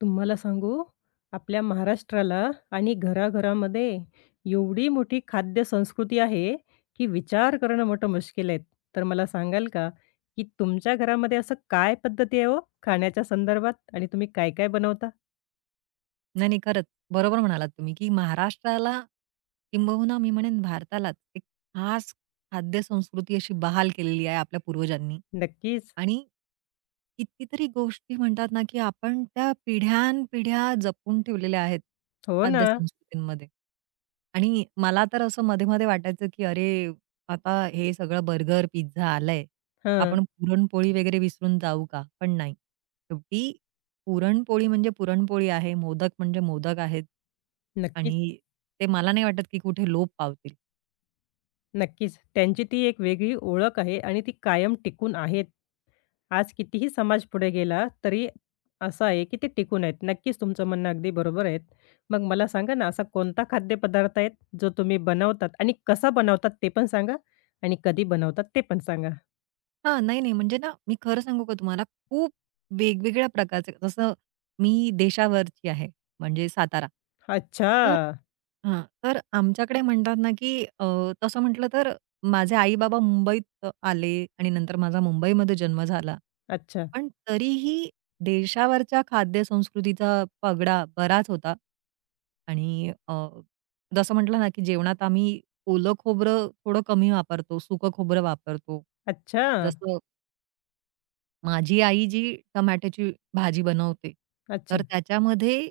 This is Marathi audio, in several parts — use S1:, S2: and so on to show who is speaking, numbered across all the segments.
S1: तुम्हाला सांगू, आपल्या महाराष्ट्राला आणि घराघरामध्ये एवढी मोठी खाद्य संस्कृती आहे, की विचार करणं मोठं मुश्किल आहे. तर मला सांगाल का, की तुमच्या घरामध्ये असं काय पद्धती आहे हो खाण्याच्या संदर्भात आणि तुम्ही काय-काय बनवता?
S2: नाही, नाही. खरंच. बरोबर म्हणालात तुम्ही, की महाराष्ट्राला किंबहुना मी म्हणेन भारतालाच एक खास खाद्यसंस्कृती अशी बहाल केलेली आहे आपल्या पूर्वजांनी.
S1: नक्कीच.
S2: आणि कितीतरी गोष्टी म्हणतात ना, की आपण त्या पिढ्यानपिढ्या जपून ठेवलेल्या आहेत
S1: हो ना.
S2: खाद्यसंस्कृतींमध्ये. आणि मला तर असं मध्ये-मध्ये वाटायचं, की अरे, आता हे सगळं बर्गर, पिझ्झा आलंय.
S1: हां.
S2: आपण पुरणपोळी वगैरे विसरून जाऊ का? पण नाही. शेवटी पुरणपोळी म्हणजे पुरणपोळी आहे, मोदक म्हणजे मोदक आहेत
S1: नक्कीच.
S2: आणि ते मला नाही वाटत, की कुठे लोप पावतील.
S1: नक्कीच. त्यांची ती एक वेगळी ओळख आहे आणि ती कायम टिकून आहेत. आज कितीही समाज पुढे गेला, तरी असं आहे की ते टिकून आहेत. नक्कीच तुमचं म्हणणं अगदी बरोबर आहे. मग मला सांगा ना, असा कोणता खाद्यपदार्थ आहे जो तुम्ही बनवतात आणि कसा बनवतात ते पण सांगा आणि कधी बनवतात ते पण सांगा?
S2: हां, नाही, नाही. म्हणजे ना, मी खरं सांगू का तुम्हाला, खूप वेगवेगळ्या प्रकारचे जसं मी देशावरची आहे, म्हणजे सातारा.
S1: अच्छा,
S2: तर हां, तर आमच्याकडे म्हणतात ना, की तसं म्हटलं तर माझे आई-बाबा मुंबईत आले आणि नंतर माझा मुंबईमध्ये जन्म झाला.
S1: अच्छा,
S2: पण तरीही देशावरच्या खाद्यसंस्कृतीचा पगडा बराच होता. आणि जसं म्हटलं ना, की जेवणात आम्ही ओलं खोबरं थोडं कमी वापरतो, सुकं खोबरं वापरतो.
S1: अच्छा,
S2: जसं माझी आई जी टमाट्याची भाजी बनवते,
S1: अच्छा.
S2: तर त्याच्यामध्ये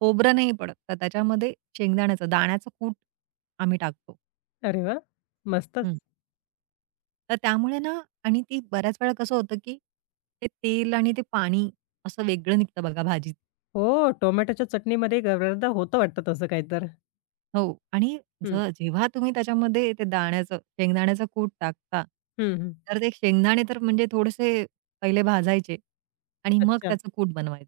S2: खोबरं नाही पडत, तर त्याच्यामध्ये शेंगदाण्याचं दाण्याचं कूट आम्ही टाकतो.
S1: अरे वाह! मस्तच.
S2: हं. तर त्यामुळे ना आणि ती बऱ्याच वेळा कसं होतं, की ते तेल आणि ते पाणी असं वेगळं निघतं बघा भाजी
S1: हो, टोमॅटोच्या चटणीमध्ये बऱ्याचदा होतं वाटतं तसं काही तर.
S2: हो. आणि
S1: हं,
S2: जेव्हा तुम्ही त्याच्यामध्ये ते दाण्याचं शेंगदाण्याचा कूट टाकता,
S1: हं, हं.
S2: तर ते शेंगदाणे तर म्हणजे थोडेसे पहिले भाजायचे आणि मग
S1: अच्छा,
S2: त्याचं कूट बनवायचं.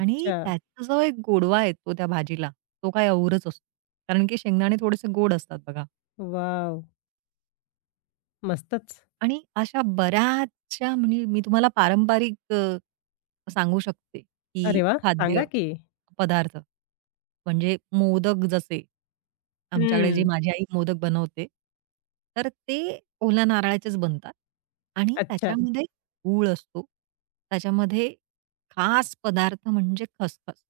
S2: आणि त्याचा जो एक गोडवा आहे तो त्या भाजीला, तो काय औरच असतो. कारण की शेंगदाणे थोडेसे गोड असतात बघा.
S1: वॉव! मस्तच.
S2: आणि अशा बऱ्याचशा म्हणजे मी तुम्हाला पारंपरिक सांगू शकते, की
S1: अरे वा,
S2: खाद्य
S1: सांगा की?
S2: पदार्थ. म्हणजे मोदक जसे, आमच्याकडे जे
S1: हं.
S2: माझी आई मोदक बनवते, तर ते ओल्या नारळाचेच बनतात आणि
S1: अच्छा.
S2: त्याच्यामध्ये गूळ असतो. त्याच्यामध्ये खास पदार्थ म्हणजे खसखस.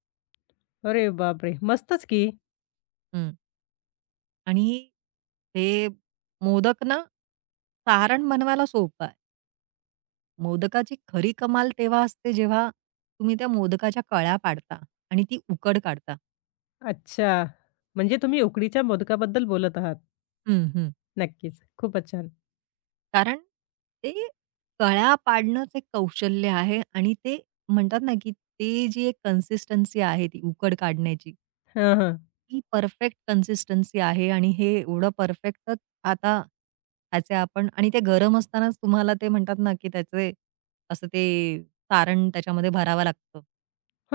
S1: अरे बापरे! मस्तच की.
S2: हं. आणि ते मोदक ना सारण बनवायला सोपं आहे. मोदकाची खरी कमाल तेव्हा असते जेव्हा तुम्ही त्या मोदकाच्या कळ्या पाडता आणि ती उकड काढता.
S1: अच्छा. म्हणजे तुम्ही उकडीच्या मोदकाबद्दल बोलत आहात.
S2: हं, हं.
S1: नक्कीच. खूपच छान.
S2: कारण ते कळ्या पाडणंच एक कौशल्य आहे आणि ते म्हणतात ना, की ते जी एक कन्सिस्टन्सी आहे ती उकड काढण्याची,
S1: हां, हां.
S2: ती परफेक्ट कन्सिस्टन्सी आहे आणि हे एवढं परफेक्टच आता त्याचे आपण आणि ते गरम असतानाच तुम्हाला ते म्हणतात ना, की त्याचे असं ते सारण त्याच्यामध्ये भरावं लागतं,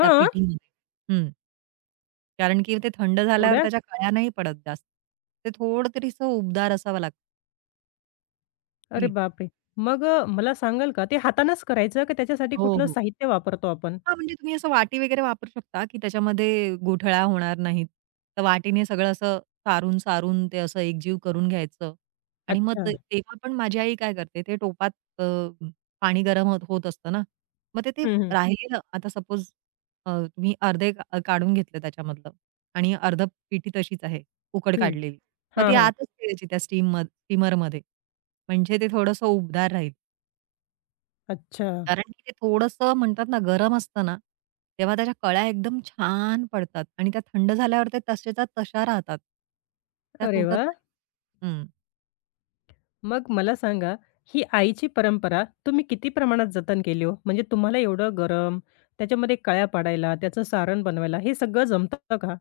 S2: त्या पिठीमध्ये. हं. कारण की ते थंड झाल्यावर
S1: एवढ्या?
S2: त्याच्या कळ्या नाही पडत जास्त. ते थोडं तरीसं उबदार असावं लागतं
S1: अरे
S2: पीठ.
S1: बापरे! मग मला सांगाल का ते हातानेच करायचं का त्याच्यासाठी
S2: हो,
S1: कुठलं
S2: हो.
S1: साहित्य वापरतो आपण?
S2: हां, म्हणजे तुम्ही असं वाटी वगैरे वापरू शकता, की त्याच्यामध्ये गोठळा होणार नाहीत. तर वाटीने सगळं असं सारून-सारून ते असं एकजीव करून घ्यायचं आणि मग
S1: अच्छा.
S2: ते तेव्हा पण माझी आई काय करते, ते टोपात अ, पाणी गरम होत होत असतं ना, मग ते ते
S1: हं, हं.
S2: राहिलेलं आता सपोज तुम्ही अर्धे काढून घेतलं त्याच्यामधलं आणि अर्ध पिठी तशीच आहे, उकड काढलेली. मग
S1: हां,
S2: ती
S1: हां.
S2: आतच ठेवायची त्या स्टीमरमध्ये. म्हणजे ते थोडंसं उबदार राहील.
S1: अच्छा.
S2: कारण की ते थोडंसं म्हणतात ना गरम असतं ना, तेव्हा त्याच्या कळ्या एकदम छान पडतात आणि त्या थंड झाल्यावर ते तसेच्या तशा राहतात. त्या
S1: अरे
S2: तुटत
S1: वाह!
S2: नाही. हं.
S1: मग मला सांगा, ही आईची परंपरा तुम्ही किती प्रमाणात जतन केली हो? म्हणजे तुम्हाला एवढं गरम, त्याच्यामध्ये कळ्या पाडायला, त्याचं सारण बनवायला हे सगळं जमतं का?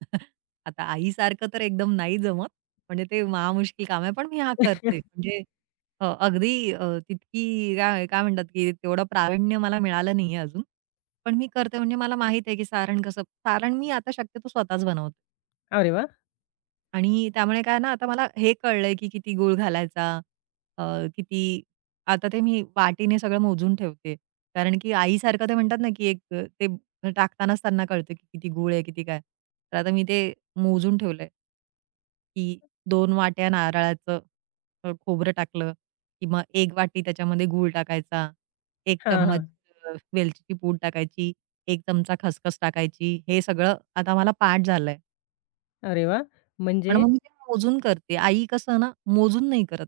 S2: आता आईसारखं तर एकदम नाही जमत. म्हणजे ते महामुश्किल काम आहे. पण मी हां करते. म्हणजे अगदी तितकी काय काय म्हणतात की तेवढं प्रावीण्य मला मिळालं नाहीये अजून. पण मी करते म्हणजे मला माहिती आहे की सारण मी आता शक्यतो स्वतःच बनवते.
S1: अरे वाह!
S2: आणि त्यामुळे काय ना, आता मला हे कळलंय, की किती गूळ घालायचा, अ, किती आता ते मी वाटीने सगळं मोजून ठेवते. कारण की आईसारखं ते म्हणतात ना, की एक ते टाकतानाच त्यांना कळतं, की किती गूळ आहे, किती काय. तर आता मी ते मोजून ठेवलंय. की 2 वाट्या नारळाचं खोबरं टाकलं, किंवा 1 वाटी त्याच्यामध्ये गूळ टाकायचा, 1
S1: हां,
S2: चम्मच
S1: हां.
S2: वेलचीची पूड टाकायची, 1 चमचा खसखस टाकायची. हे सगळं आता मला पाठ झालंय.
S1: अरे वाह! म्हणजे
S2: पण मग मी ते मोजून करते. आई कसं ना, मोजून नाही करत.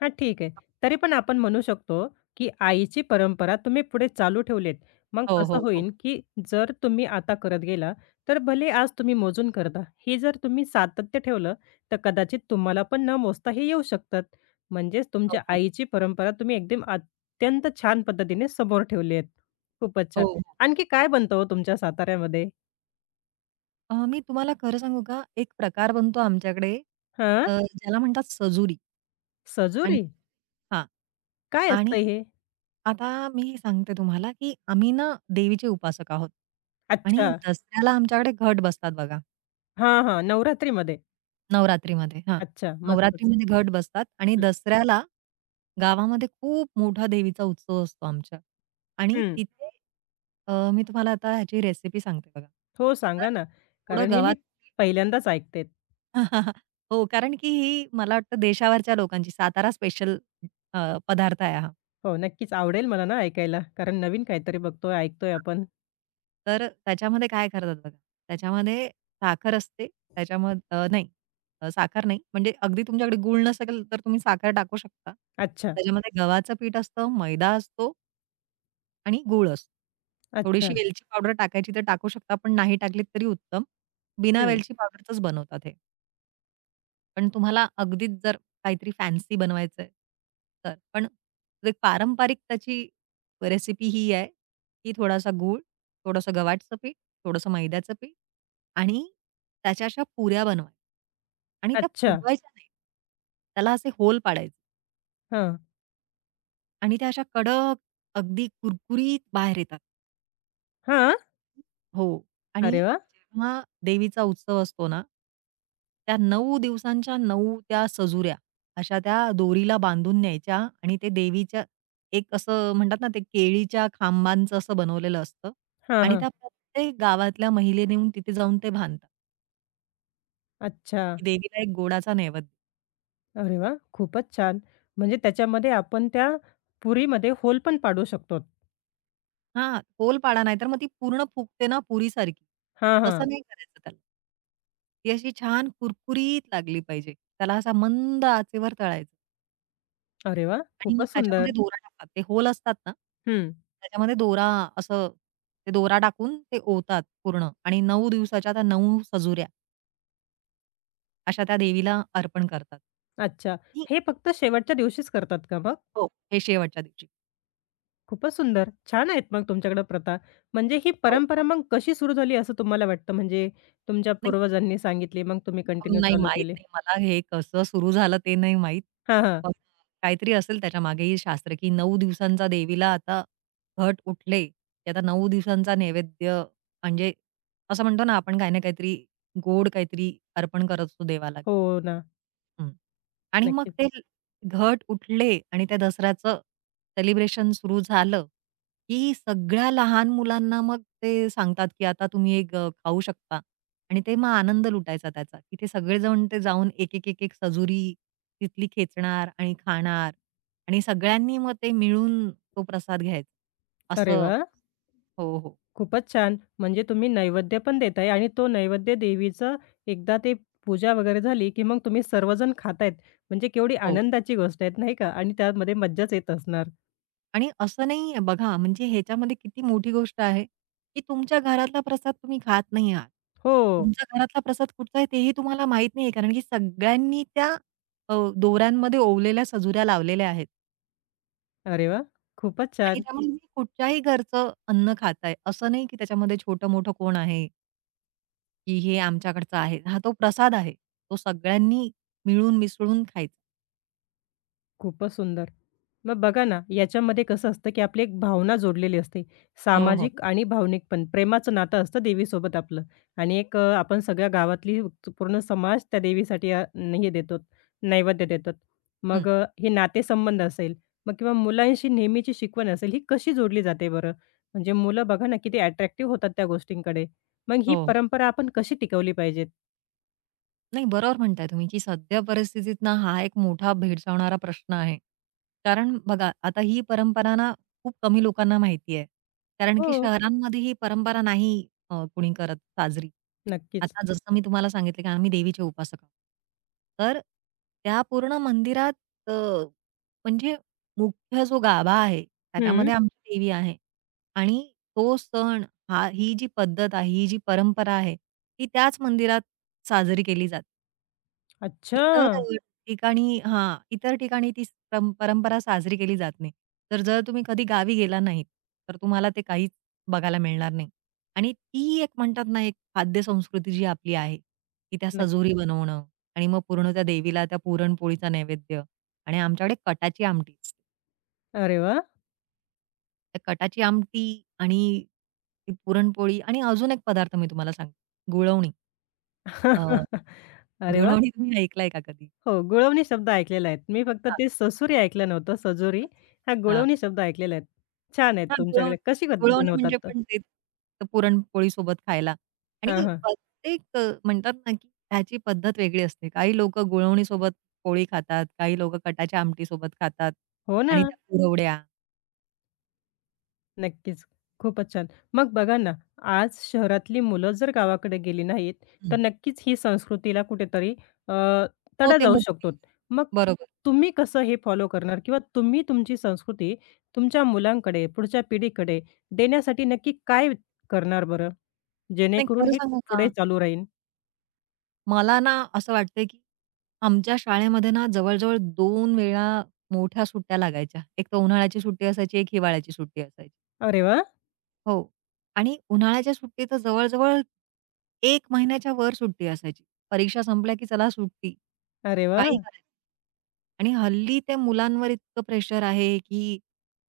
S1: हां, ठीक आहे. तरी पण आपण म्हणू शकतो, की आईची परंपरा तुम्ही पुढे चालू ठेवलीत. मग
S2: हो,
S1: कसं
S2: हो, हो.
S1: होईल, की जर तुम्ही आता करत गेला, तर भले आज तुम्ही मोजून करता. हे जर तुम्ही सातत्य ठेवलं, तर कदाचित तुम्हाला पण न मोजता हे येऊ शकतात. म्हणजेच
S2: हो,
S1: तुमच्या
S2: हो.
S1: आईची परंपरा तुम्ही एकदम अत्यंत छान पद्धतीने समोर ठेवली आहेत. खूपच
S2: हो,
S1: छान.
S2: हो.
S1: आणखी काय बनतं हो तुमच्या साताऱ्यामध्ये?
S2: मी तुम्हाला खरं सांगू का, एक प्रकार बनतो आमच्याकडे
S1: हां,
S2: अ, ज्याला म्हणतात सजुरी आणि
S1: सजुरी?
S2: हां.
S1: काय
S2: आणि
S1: असतं हे?
S2: आता मी सांगते तुम्हाला, की आम्ही ना देवीचे उपासक आहोत आणि
S1: अच्छा.
S2: दसऱ्याला आमच्याकडे घट बसतात बघा.
S1: हां, हां. नवरात्रीमध्ये.
S2: नवरात्रीमध्ये. हां.
S1: अच्छा, मस्तच.
S2: नवरात्रीमध्ये घट बसतात आणि
S1: हं,
S2: दसऱ्याला गावामध्ये खूप मोठा देवीचा उत्सव असतो आमच्या आणि
S1: हं.
S2: तिथे मी तुम्हाला आता ह्याची रेसिपी सांगते बघा.
S1: हो,
S2: तर
S1: सांगा ना.
S2: थोडं
S1: कारण हे मी
S2: गव्हाचं पीठ
S1: पहिल्यांदाच ऐकते.
S2: हो, कारण की ही मला वाटतं देशावरच्या लोकांची सातारा स्पेशल पदार्थ आहे हा.
S1: हो, नक्कीच आवडेल मला ना ऐकायला. कारण नवीन काहीतरी बघतोय, ऐकतोय आपण.
S2: तर त्याच्यामध्ये काय करतात बघा, त्याच्यामध्ये साखर असते, त्याच्यामध्ये साखर नाही, म्हणजे अगदी तुमच्याकडे गूळ नसेल तर तुम्ही साखर टाकू शकता.
S1: अच्छा,
S2: त्याच्यामध्ये गव्हाचं पीठ असतं, मैदा असतो आणि गूळ असतो.
S1: अच्छा.
S2: थोडीशी वेलची पावडर टाकायची तर टाकू शकता, पण नाही टाकलीत तरी उत्तम. बिना
S1: हं.
S2: वेलची पावडरचंच बनवतात हे. पण तुम्हाला अगदीच जर काहीतरी फॅन्सी बनवायचंय तर. पण एक पारंपरिक त्याची रेसिपी ही आहे, की थोडासा गूळ, थोडंसं गव्हाचं पीठ, थोडंसं मैद्याचं पीठ आणि त्याच्या अशा पुऱ्या बनवायच्या. आणि त्या
S1: अच्छा.
S2: फुगवायच्या नाहीत. त्याला असे होल पाडायचे
S1: हां.
S2: आणि त्या अशा कडक, अगदी कुरकुरीत बाहेर येतात.
S1: हां?
S2: हो. आणि
S1: अरे वाह!
S2: जेव्हा देवीचा उत्सव असतो ना, त्या 9 दिवसांच्या 9 त्या सजुऱ्या अशा त्या दोरीला बांधून न्यायच्या आणि ते देवीच्या एक असं म्हणतात ना, ते केळीच्या खांबांचं असं बनवलेलं असतं
S1: हां,
S2: आणि
S1: हां.
S2: त्या प्रत्येक गावातल्या महिलेने येऊन तिथे जाऊन ते बांधतात,
S1: अच्छा.
S2: की देवीला एक गोडाचा नैवेद्य.
S1: अरे वाह! खूपच छान. म्हणजे त्याच्यामध्ये आपण त्या पुरीमध्ये होल पण पाडू शकतो.
S2: हां, होलपाडा नाहीतर मग ती पूर्ण फुगते ना पुरीसारखी,
S1: हां, हां.
S2: तसं नाही करायचं त्याला. ती अशी छान कुरकुरीत लागली पाहिजे. त्याला असा मंद आचेवर तळायचा.
S1: अरे वाह!
S2: आणि मग
S1: खूपच सुंदर.
S2: त्याच्यामध्ये दोरा टाकतात. ते होल असतात ना,
S1: हं.
S2: त्याच्यामध्ये दोरा असं ते दोरा टाकून ते ओवतात पूर्ण आणि 9 दिवसाच्या त्या 9 सजुऱ्या अशा त्या देवीला अर्पण करतात.
S1: अच्छा.
S2: ही
S1: हे फक्त शेवटच्या दिवशीच करतात का मग?
S2: हो. हे शेवटच्या दिवशी.
S1: खूपच सुंदर. छान आहेत मग तुमच्याकडे प्रथा. म्हणजे ही
S2: हो,
S1: परंपरा
S2: हो.
S1: मग कशी सुरू झाली असं तुम्हाला वाटतं? म्हणजे तुमच्या
S2: नाही
S1: पूर्वजांनी सांगितली मग तुम्ही कंटिन्यू
S2: नाही
S1: चालू
S2: माहीत
S1: केली.
S2: नाही मला हे कसं सुरू झालं ते नाही माहीत.
S1: हां, हां.
S2: पण काहीतरी असेल त्याच्यामागेही शास्त्र, की 9 दिवसांचा देवीला आता घट उठले, की आता 9 दिवसांचा नैवेद्य म्हणजे असं म्हणतो ना आपण काही ना काहीतरी गोड काहीतरी अर्पण करत असतो देवाला.
S1: हो ना.
S2: हं. आणि मग
S1: नक्कीच.
S2: ते घट उठले आणि त्या दसऱ्याचं सेलिब्रेशन सुरू झालं, की सगळ्या लहान मुलांना मग ते सांगतात, की आता तुम्ही एक खाऊ शकता. आणि ते मग आनंद लुटायचा त्याचा, की ते सगळेजण ते जाऊन एक सजुरी तिथली खेचणार आणि खाणार आणि सगळ्यांनी मग ते मिळून तो प्रसाद घ्यायचा.
S1: अरे
S2: असं
S1: वाह!
S2: हो, हो.
S1: खूपच छान. म्हणजे तुम्ही नैवेद्य पण देताय आणि तो नैवेद्य देवीचं एकदा ते पूजा वगैरे झाली, की मग तुम्ही सर्वजण खातायत. म्हणजे केवढी
S2: हो.
S1: आनंदाची गोष्ट आहे, नाही का? आणि त्यामध्ये मज्जाच येत असणार.
S2: आणि असं नाहीये बघा म्हणजे ह्याच्यामध्ये किती मोठी गोष्ट आहे, की तुमच्या घरातला प्रसाद तुम्ही खात नाही आहात.
S1: हो.
S2: तुमच्या घरातला प्रसाद कुठचा आहे तेही तुम्हाला माहीत नाहीये कारण की सगळ्यांनी त्या दोऱ्यांमध्ये ओवलेल्या सजुऱ्या लावलेल्या आहेत.
S1: अरे वाह! खूपच
S2: आणि
S1: छान.
S2: त्यामुळे मी कुठच्याही घरचं अन्न खाताय, असं नाही की त्याच्यामध्ये छोटं-मोठं कोण आहे, की हे आमच्याकडचं आहे. हा तो प्रसाद आहे. तो सगळ्यांनी मिळून मिसळून खायचा.
S1: खूपच सुंदर. मग बघा ना, याच्यामध्ये कसं असतं, की आपली एक भावना जोडलेली असते.
S2: हो, हो.
S1: सामाजिक आणि भावनिक पण. प्रेमाचं नातं असतं देवीसोबत आपलं आणि एक आपण सगळ्या गावातली पूर्ण समाज त्या देवीसाठी हे देतो, नैवेद्य देतात.
S2: हं.
S1: मग हे नातेसंबंध असेल, मग किंवा मुलांशी नेहमीची शिकवण असेल, ही कशी जोडली जाते बरं? म्हणजे मुलं बघा ना, किती अट्रॅक्टिव्ह होतात त्या गोष्टींकडे. मग ही
S2: हो, हो.
S1: परंपरा आपण कशी टिकवली पाहिजेत?
S2: नाही, बरोबर म्हणताय तुम्ही, की सध्या परिस्थितीत ना हा एक मोठा भेडसावणारा प्रश्न आहे. कारण बघा आता ही परंपरा ना खूप कमी लोकांना माहिती आहे. कारण की
S1: हो.
S2: शहरांमध्ये ही परंपरा नाही कुणी करत साजरी.
S1: नक्कीच.
S2: आता जसं मी तुम्हाला सांगितलं, की आम्ही देवीचे उपासक आहोत. तर त्या पूर्ण मंदिरात अ, म्हणजे मुख्य जो गाभा आहे
S1: हं.
S2: त्याच्यामध्ये आमची देवी आहे आणि तो सण हा ही जी पद्धत आहे, ही जी परंपरा आहे, ती त्याच मंदिरात साजरी केली जाते.
S1: अच्छा!
S2: इतर ठिकाणी हां, इतर ठिकाणी ती परंपरा साजरी केली जात नाही. तर जर तुम्ही कधी गावी गेला नाहीत, तर तुम्हाला ते काहीच बघायला मिळणार नाही. आणि ती एक म्हणतात ना, एक खाद्य संस्कृती जी आपली आहे, की त्या
S1: नक्क
S2: सजोरी बनवणं आणि मग पूर्ण त्या देवीला त्या पुरणपोळीचा नैवेद्य आणि आमच्याकडे कटाची आमटी असते.
S1: अरे वाह!
S2: त्या कटाची आमटी आणि ती पुरणपोळी आणि अजून एक पदार्थ मी तुम्हाला सांगते, गुळवणी. अ,
S1: अरे वाह!
S2: गुळवणी तुम्ही ऐकलाय का कधी?
S1: हो, गुळवणी शब्द ऐकलेले आहेत. मी फक्त
S2: हां.
S1: ते ससुरी ऐकलं नव्हतं, सजोरी. हा गुळवणी शब्द ऐकलेला आहेत. छान आहेत
S2: हां, गुळव
S1: तुमच्याकडे. कशी
S2: गुळवणी
S1: बनवतात
S2: म्हणजे
S1: तर?
S2: पण तेच पुरणपोळीसोबत खायला
S1: हां,
S2: आणि
S1: हां.
S2: प्रत्येक म्हणतात ना, की त्याची पद्धत वेगळी असते. काही लोकं गुळवणीसोबत पोळी खातात, काही लोकं कटाच्या आमटीसोबत खातात
S1: हो ना,
S2: आणि त्या कुरवड्या
S1: नक्कीच. खूपच छान. मग बघा ना, आज शहरातली मुलं जर गावाकडे गेली नाहीत, तर
S2: हं.
S1: नक्कीच ही संस्कृतीला कुठेतरी अ,
S2: हो,
S1: तडा
S2: ते
S1: जाऊ शकतो.
S2: मुक्ती.
S1: मग
S2: बरोबर.
S1: तुम्ही कसं हे फॉलो करणार किंवा तुम्ही तुमची संस्कृती तुमच्या मुलांकडे, पुढच्या पिढीकडे देण्यासाठी नक्की काय करणार बरं?
S2: नाही
S1: जेणेकरून
S2: खरं
S1: हे
S2: सांगू का?
S1: पुढे चालू राहील?
S2: मला ना असं वाटतंय, की आमच्या शाळेमध्ये ना जवळ-जवळ 2 वेळा मोठ्या सुट्ट्या लागायच्या. एक तर उन्हाळ्याची सुट्टी असायची, एक हिवाळ्याची सुट्टी असायची.
S1: अरे वाह!
S2: हो. आणि उन्हाळ्याच्या सुट्टीत तर जवळ-जवळ 1 महिन्याच्या वर सुट्टी असायची. परीक्षा संपल्या की चला सुट्टी.
S1: अरे
S2: काही
S1: वाह!
S2: करायचं आणि हल्ली त्या मुलांवर इतकं प्रेशर आहे, की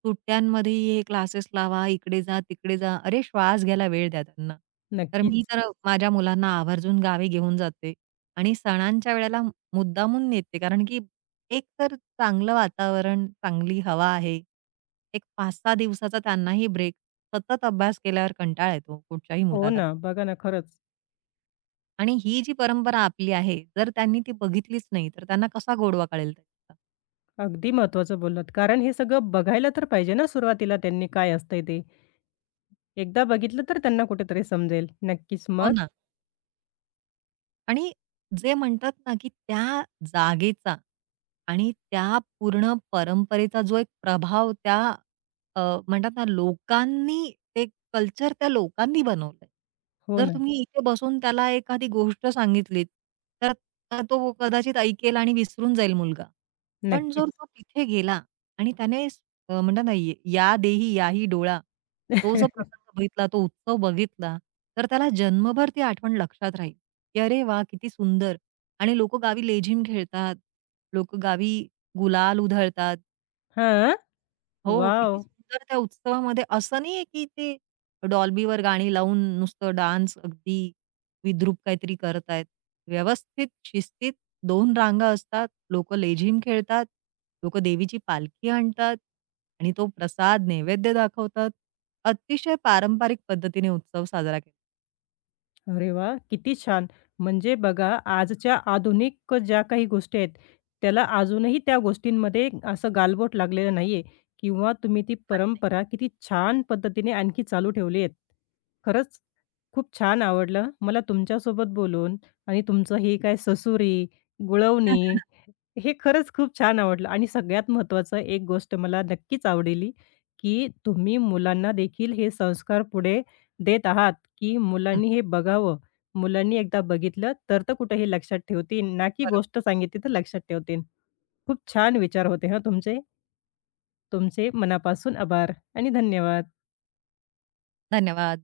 S2: सुट्ट्यांमध्ये हे क्लासेस लावा, इकडे जा, तिकडे जा. अरे श्वास घ्यायला वेळ द्या त्यांना. तर मी
S1: नक्कीच.
S2: तर माझ्या मुलांना आवर्जून गावी घेऊन जाते आणि सणांच्या वेळेला मुद्दामून नेते कारण की एक तर चांगलं वातावरण, चांगली हवा आहे. एक 5-6 दिवसाचा त्यांनाही ब्रेक. सतत अभ्यास केल्यावर कंटाळा येतो कुठच्याही
S1: हो
S2: मुलाला.
S1: ना. बघा ना, खरंच.
S2: आणि ही जी परंपरा आपली आहे, जर त्यांनी ती बघितलीच नाही, तर त्यांना कसा गोडवा कळेल त्याचा?
S1: अगदी महत्त्वाचं बोललात. कारण हे सगळं बघायला तर पाहिजे ना सुरुवातीला त्यांनी काय असतंय ते. एकदा बघितलं तर त्यांना कुठेतरी समजेल. नक्कीच.
S2: हो
S1: मग?
S2: ना. आणि जे म्हणतात ना, की त्या जागेचा आणि त्या पूर्ण परंपरेचा जो एक प्रभाव त्या अ, म्हणतात ना, लोकांनी ते कल्चर त्या लोकांनी बनवलंय.
S1: हो
S2: जर
S1: ना.
S2: तुम्ही इथे बसून त्याला एखादी गोष्ट सांगितलीत, तर तो कदाचित ऐकेल आणि विसरून जाईल मुलगा. पण
S1: नक्कीच.
S2: जर तो तिथे गेला आणि त्याने म्हणतात ना, "ये- "या देही याही डोळा." तो जो प्रसंग बघितला, तो उत्सव बघितला, तर त्याला जन्मभर ती आठवण लक्षात राहील, की "अरे वा किती सुंदर." आणि लोकं गावी लेझीम खेळतात, लोकं गावी गुलाल उधळतात.
S1: हां.
S2: हो, हो.
S1: वॉव!
S2: किती सुंदर त्या उत्सवामध्ये असं नाहीये, की ते डॉल्बीवर गाणी लावून नुसतं डान्स अगदी विद्रूप काहीतरी करत आहेत. व्यवस्थित शिस्तीत दोन रांगा असतात. लोकं लेझीम खेळतात. लोकं देवीची पालखी आणतात आणि तो प्रसाद, नैवेद्य दाखवतात. अतिशय पारंपरिक पद्धतीने उत्सव साजरा केला.
S1: अरे वाह! किती छान. म्हणजे बघा आजच्या आधुनिक ज्या काही गोष्टी आहेत, त्याला अजूनही त्या गोष्टींमध्ये असं गालबोट लागलेलं नाहीये किंवा तुम्ही ती
S2: नाही, नाही.
S1: परंपरा किती छान पद्धतीने आणखी चालू ठेवली आहेत. खरंच खूप छान आवडलं. मला तुमच्यासोबत बोलून आणि तुमचं हे काय ससुरी, गुळवणी हे खरंच खूप छान आवडलं आणि सगळ्यात महत्त्वाचं एक गोष्ट मला नक्कीच आवडली, की तुम्ही मुलांना देखील हे संस्कार पुढे देत आहात, की
S2: हं,
S1: मुलांनी हे बघावं. मुलांनी एकदा बघितलं तर तर कुठे हे लक्षात ठेवतील, ना की
S2: बरोबर.
S1: गोष्ट सांगितली तर लक्षात ठेवतील. खूप छान विचार होते हं तुमचे. तुमचे मनापासून आभार आणि धन्यवाद.
S2: धन्यवाद.